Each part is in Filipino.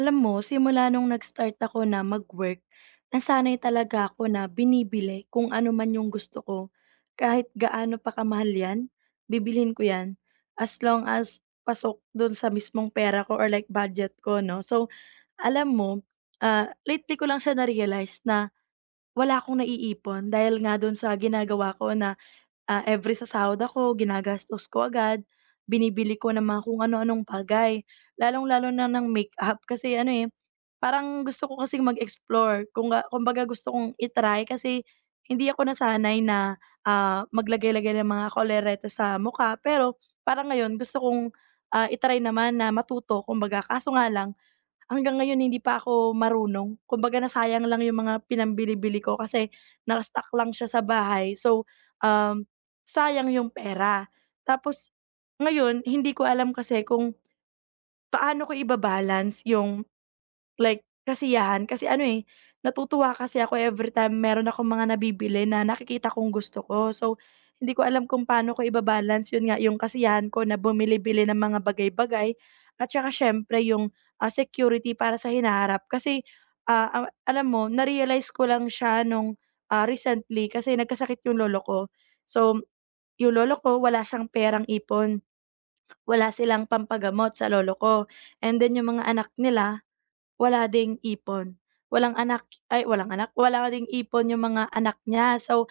Alam mo, simula nung nag-start ako na mag-work, nasanay talaga ako na binibili kung ano man yung gusto ko. Kahit gaano pa kamahal yan, bibilhin ko yan. As long as pasok dun sa mismong pera ko or like budget ko, no? So, alam mo, lately ko lang siya na-realize na wala akong naiipon dahil nga dun sa ginagawa ko na. Every sa sahod ako ginagastos ko agad, binibili ko ng mga kung ano-anong bagay, lalong-lalo na ng makeup kasi ano, eh, parang gusto ko kasi mag-explore kung kumbaga gusto kong i kasi hindi ako nasanay na, maglagay-lagay ng mga kolerete sa mukha. Pero parang ngayon gusto kong, i naman na matuto, kumbaga kaso nga lang hanggang ngayon hindi pa ako marunong. Kumbaga nasayang lang yung mga pinambili-bili ko kasi naka lang siya sa bahay. So, um, sayang yung pera. Tapos ngayon hindi ko alam kasi kung paano ko iba yung like kasiyahan, kasi ano, eh, natutuwa kasi ako everytime meron akong mga nabibili na nakikita kong gusto ko. So, hindi ko alam kung paano ko iba-balance yun nga yung kasiyahan ko na bumili-bili ng mga bagay-bagay at saka siyempre yung, security para sa hinaharap. Kasi, ah, a alam mo na ko lang siya nung, recently kasi nagkasakit yung lolo ko. So, yung lolo ko wala siyang perang ipon, wala silang pampagamot sa lolo ko. And then yung mga anak nila, wala ding ipon. Walang anak, ay walang anak, wala ding ipon yung mga anak niya. So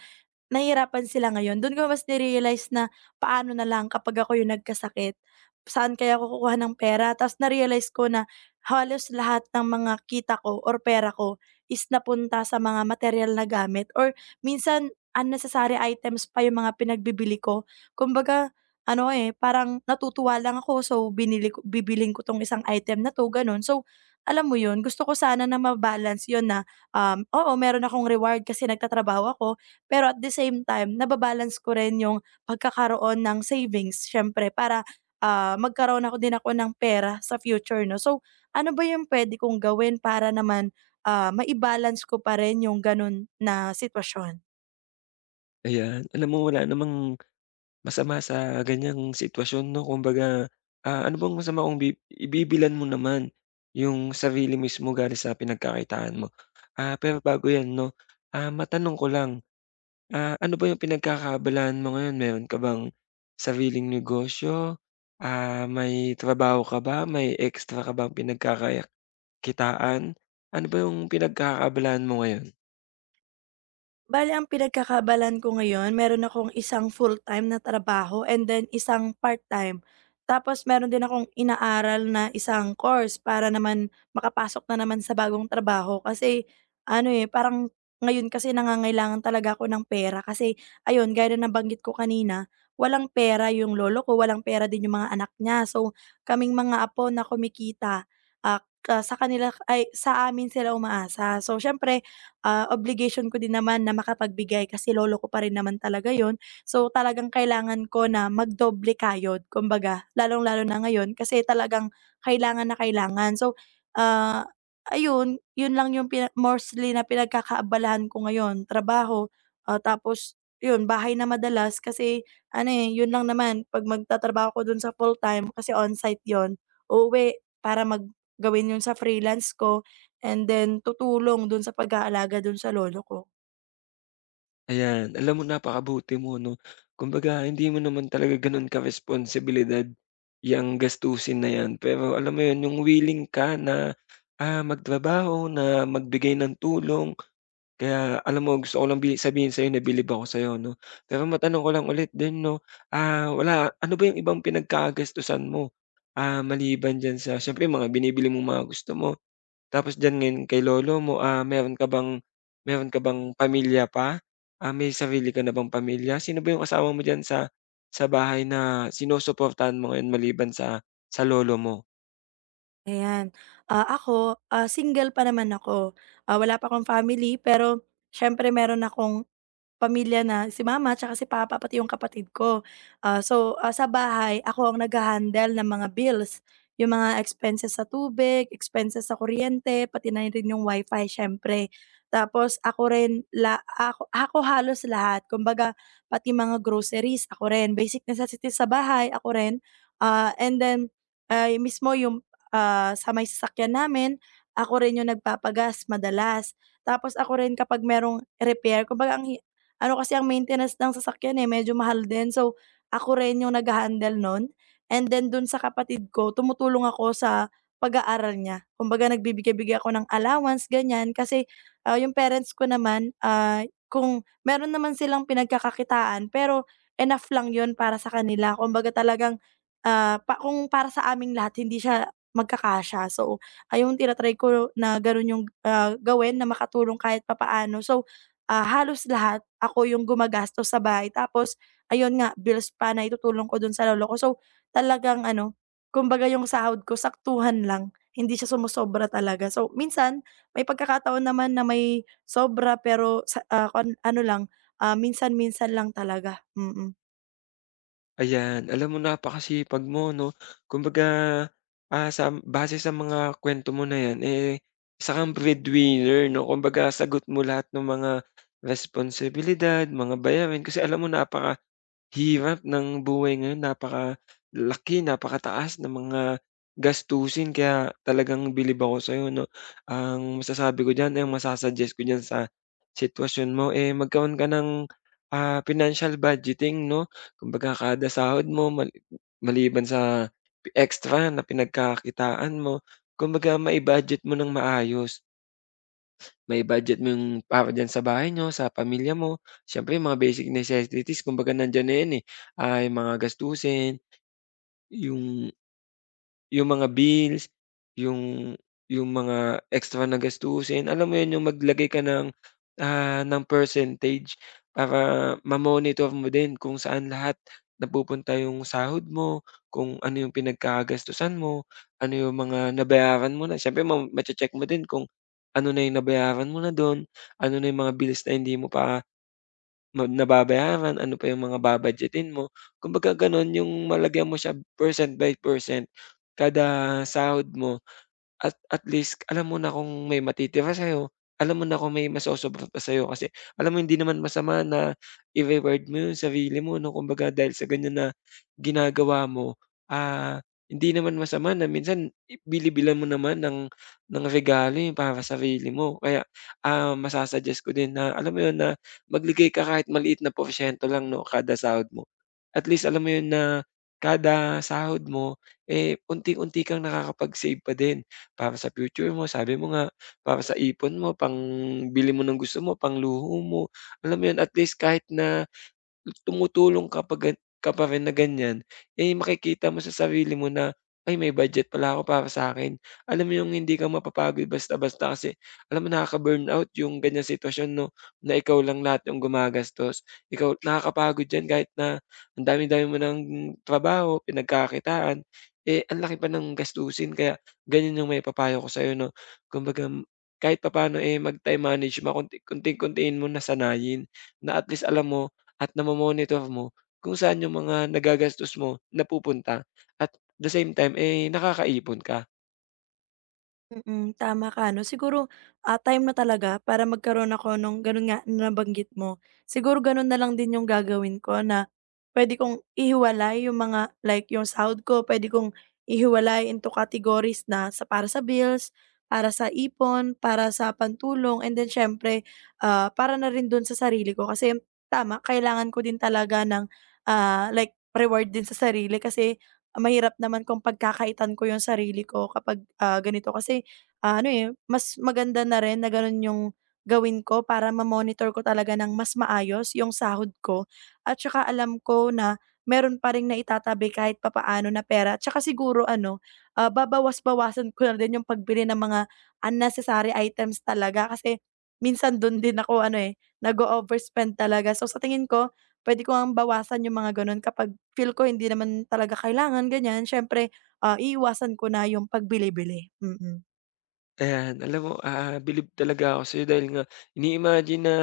nahihirapan sila ngayon. Dun ko mas ni na paano na lang kapag ako yung nagkasakit, saan kaya ako kukuha ng pera? Tapos na ko na halos lahat ng mga kita ko or pera ko is napunta sa mga material na gamit or minsan unnecessary items pa yung mga pinagbibili ko. Kumbaga ano, eh, parang natutuwa lang ako, so binili ko bibiling ko 'tong isang item na 'to, gano'n. So, alam mo yun, gusto ko sana na ma-balance yun na, oo meron akong reward kasi nagtatrabaho ako, pero at the same time, nababalance ko rin yung pagkakaroon ng savings, siyempre para, magkaroon ako din ako ng pera sa future, 'no. So, ano ba yung puwede kong gawin para naman, mai ko pa rin yung gano'n na sitwasyon? Ayan, alam mo wala namang masama sa ganiyang sitwasyon 'no, kumbaga, ano bang masama kung ibibilan mo naman yung sarili mismo galing sa pinagkakakitaan mo. Pero bago 'yan 'no, matanong ko lang, ano ba yung pinagkakaabalahan mo ngayon? Meron ka bang sariling negosyo? May trabaho ka ba? May extra ka bang pinagkakakitaan? Ano ba yung pinagkakaabalahan mo ngayon? Bale ang pinagkakaabalahan ko ngayon, meron akong isang full-time na trabaho and then isang part-time. Tapos meron din akong inaaral na isang course para naman makapasok na naman sa bagong trabaho, kasi ano, eh, parang ngayon kasi nangangailangan talaga ako ng pera kasi ayun, gaya na nabanggit ko kanina, walang pera yung lolo ko, walang pera din yung mga anak niya. So, kaming mga apo na kumikita, ka sa kanila ay sa amin sila umaasa. So, siyempre obligation ko din naman na makapagbigay kasi lolo ko pa rin naman talaga yon. So, talagang kailangan ko na magdoble kayod kumbaga, lalong-lalo na ngayon kasi talagang kailangan na kailangan. So, ah, ayun, yun lang yung pina mostly na pinagkakaabalahan ko ngayon, trabaho, tapos yun, bahay na madalas, kasi ano, eh, yun lang naman 'pag magtatrabaho ko dun sa full-time kasi onsite yun, uuwi para mag gawin yun sa freelance ko and then tutulong dun sa pag-aalaga dun sa lolo ko, Ayan, alam mo napakabuti mo 'no. Kumbaga hindi mo naman talaga gano'n ka-responsibilidad 'yang gastusin na 'yan, pero alam mo 'yun, yung willing ka na, magtrabaho, na magbigay ng tulong. Kaya alam mo gusto ko lang sabihin sa'yo na bilib ako sa'yo 'no. Pero matanong ko lang ulit din 'no, wala ano ba yung ibang pinagkakagastusan mo, maliban diyan sa siyempre mga binibili mong mga gusto mo? Tapos diyan ngayon kay lolo mo, meron ka bang pamilya pa? May sarili ka na bang pamilya? Sino ba yung kasama mo diyan sa bahay na sinusuportahan mo ngayon maliban sa lolo mo? ayan. Ako, single pa naman ako, wala pa akong family, pero siyempre meron akong pamilya na si mama tsaka si papa pati yung kapatid ko. So, sa bahay ako ang nagha-handle ng mga bills, yung mga expenses sa tubig, expenses sa kuryente, pati na rin yung wifi siyempre. Tapos ako rin la ako ako halos lahat kumbaga, pati mga groceries ako rin, basic necessities sa bahay ako rin. And then, ay mismo yung, sa may sasakyan namin, ako rin yung nagpapagas madalas. Tapos ako rin kapag merong repair, kumbaga ang ano kasi ang maintenance ng sasakyan, eh, medyo mahal din. So, ako rin yung nagha-handle nun, and then dun sa kapatid ko tumutulong ako sa pag-aaral niya. Kumbaga nagbibigay-bigay ako ng allowance, ganyan. Kasi, yung parents ko naman, kung meron naman silang pinagkakakitaan, pero enough lang yun para sa kanila. Kumbaga talagang, pa kung para sa aming lahat hindi siya magkakasya. So, ayun tina ko na ganun yung, gawin na makatulong kahit papaano. So, halos lahat ako yung gumagastos sa bahay, tapos ayun nga bills pa na itutulong ko dun sa lolo ko. So, talagang ano, kumbaga yung sahod ko saktuhan lang, hindi siya sumosobra talaga. So, minsan may pagkakataon naman na may sobra, pero sa, kon ano lang, minsan-minsan lang talaga. Mm, mm. Ayan, alam mo napakasipag mo 'no. Kumbaga, sa base sa mga kuwento mo na 'yan, eh, isa kang breadwinner 'no. Kumbaga sagot mo lahat ng mga responsibilidad, mga bayarin kasi alam mo napaka hirap ng buhay ngayon napakalaki, napakataas ng mga gastusin kaya talagang bilib ako sa'yo 'no. Ang masasabi ko diyan, ang masa-suggest ko diyan sa sitwasyon mo, eh, magkaroon ka ng, financial budgeting 'no. Kumbaga kada sahod mo maliban sa extra na pinagkakakitaan mo, kumbaga mai-budget mo ng maayos may budget mo yung para diyan sa bahay niyo, sa pamilya mo. Siyempre yung mga basic necessities kumbaga nandiyan na 'yan, eh. Yung mga gastusin, yung yung mga bills, yung yung mga extra na gastusin, alam mo yun, yung maglagay ka ng, percentage para ma-monitor mo din kung saan lahat napupunta yung sahod mo, kung ano yung pinagkakagastusan mo, ano yung mga nabayaran mo na. Siyempre ma check mo din kung ano na yung nabayaran mo na dun, ano na yung mga bills na hindi mo pa nababayaran, ano pa yung mga babadgetin mo. Kumbaga gano'n, yung malagyan mo siya percent by percent, kada sahod mo at least alam mo na kung may matitira sa'yo, alam mo na kung may masosobra pa sa'yo kasi alam mo hindi naman masama na i-reward mo yung sarili mo 'no, kumbaga dahil sa ganyan na ginagawa mo, ah, hindi naman masama na minsan bili-bilan mo naman ng regalo yung para sarili mo. Kaya, masa-suggest ko din na alam mo yun na magbigay ka kahit maliit na porsyento lang 'no, kada sahod mo. At least alam mo yun na kada sahod mo, eh, unti-unti kang nakakapag-save pa din para sa future mo, sabi mo nga, para sa ipon mo, pang bili mo ng gusto mo, pang luho mo, alam mo yun, at least kahit na tumutulong ka pa ka pa rin na ganyan, eh, makikita mo sa sarili mo na, "Ay may budget pala ako para sa akin." Alam mo yung hindi ka mapapagod basta-basta kasi alam mo nakaka-burnout yung ganyan sitwasyon 'no, na ikaw lang lahat yung gumagastos. Ikaw nakakapagod yan kahit na ang dami-dami mo ng trabaho, pinagkakitaan, eh, ang laki pa ng gastusin kaya ganyan yung may papayo ko sa'yo 'no. Kumbaga kahit papaano, eh, mag-time manage, konting-kontiin mo na sanayin na at least alam mo at namo-monitor mo kung saan yung mga nagagastos mo napupunta at the same time, eh, nakakaipon ka. Mm, tama ka 'no. Siguro, time na talaga para magkaroon ako nung gano'n nga na nabanggit mo. Siguro gano'n na lang din yung gagawin ko, na puwede kong ihiwalay yung mga like yung sahod ko, puwede kong ihiwalay into categories na sa para sa bills, para sa ipon, para sa pantulong, and then siyempre, para na rin do'n sa sarili ko. Kasi tama, kailangan ko din talaga ng, like reward din sa sarili, kasi mahirap naman kung pagkakaitan ko yung sarili ko kapag, ganito. Kasi ano, eh, mas maganda na rin na gano'n yung gawin ko para ma-monitor ko talaga ng mas maayos yung sahod ko, at saka alam ko na meron pa rin na naitatabi kahit papaano na pera. At saka siguro ano, babawas-bawasan ko na din yung pagbili ng mga unnecessary items talaga kasi minsan do'n din ako ano, eh, nag-o-overspend talaga. So, sa tingin ko pwede ko ang bawasan yung mga gano'n kapag feel ko hindi naman talaga kailangan, ganiyan. Siyempre, iiwasan ko na yung pagbili-bili. Mm, mm. Ayan, alam mo, bilib talaga ako sa'yo dahil nga ini-imagine na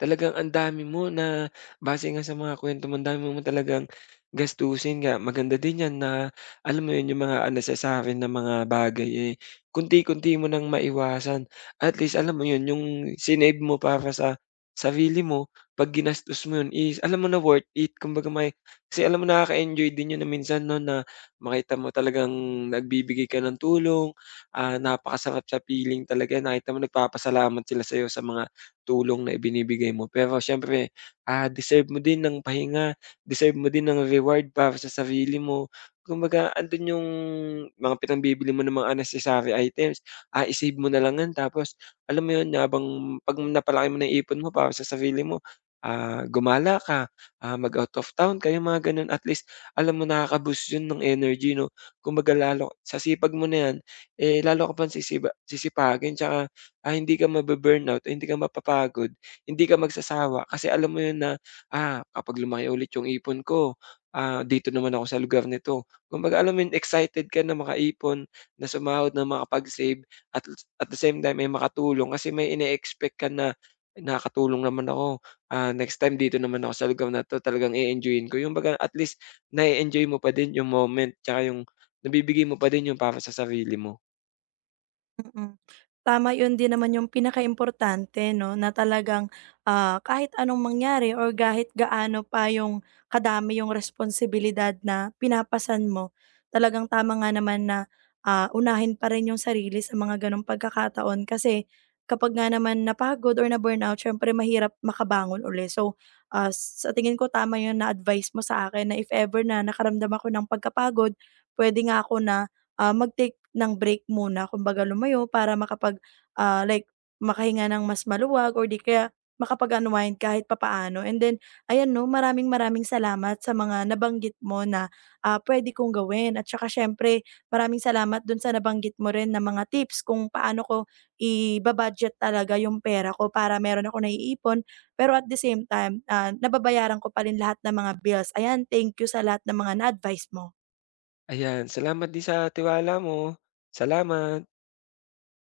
talagang ang dami mo na base nga sa mga kuwento mo, ang dami mo talagang gastusin nga. Maganda din 'yan na alam mo 'yun, yung mga unnecessary na mga bagay, eh, kunti konti mo nang maiwasan. At least alam mo 'yun, yung sinave mo para sa sarili mo, 'pag ginastos mo 'yun is alam mo na worth it. Kumbaga kasi alam mo nakaka-enjoy din 'yun na minsan 'no, na makita mo talagang nagbibigay ka ng tulong. Napakasarap sa feeling talaga nakita mo nagpapasalamat sila sa'yo sa mga tulong na ibinibigay mo. Pero siyempre, deserve mo din ng pahinga, deserve mo din ng reward para sa sarili mo. Kumbaga andun yung mga pinambibili mo ng mga unnecessary items, ah, i mo na lang 'yan tapos alam mo 'yun, habang 'pag napalaki mo na yung ipon mo para sa sarili mo, gumala ka, mag-out of town kayo, mga gano'n. At least alam mo nakaka-boost 'yun ng energy 'no, kumbaga lalo sa sipag mo na 'yan, eh, lalo ka pang sisipagin tsaka, ah, hindi ka mabu hindi ka mapapagod, hindi ka magsasawa kasi alam mo 'yun na, kapag lumaki ulit 'yung ipon ko, dito naman ako sa lugar nito. Kumbaga alam mo 'yun, excited ka na makaipon, na sumahod, na makapag-save at at the same time ay makatulong kasi may ine-expect ka na, "Nakakatulong naman ako, next time dito naman ako sa lugar na 'to talagang e-enjoyin ko." 'Yung baga at least, na enjoy mo pa din 'yung moment tsaka 'yung nabibigay mo pa din 'yung para sa sarili mo. Mm. Tama, 'yun din naman yung pinakaimportante 'no, na talagang, kahit anong mangyari or kahit gaano pa yung kadami yung responsibilidad na pinapasan mo, talagang tama nga naman na, unahin pa rin yung sarili sa mga gano'ng pagkakataon. Kasi kapag nga naman napagod or na-burnout siyempre mahirap makabangon uli. So, sa tingin ko tama yun na-advice mo sa akin, na if ever na nakaramdam ako ng pagkapagod, puwede nga ako na mag-take ng break muna, kumbaga lumayo para makapag, like makahinga ng mas maluwag or di kaya makapag-unwind kahit papaano. And then ayan 'no, maraming-maraming salamat sa mga nabanggit mo na, puwede kong gawin, at saka siyempre maraming salamat dun sa nabanggit mo rin na mga tips kung paano ko iba-budget talaga yung pera ko para meron akong naiipon pero at the same time, nababayaran ko pa rin lahat ng mga bills. Ayan, thank you sa lahat ng mga na-advice mo. Ayan, salamat din sa tiwala mo. Salamat.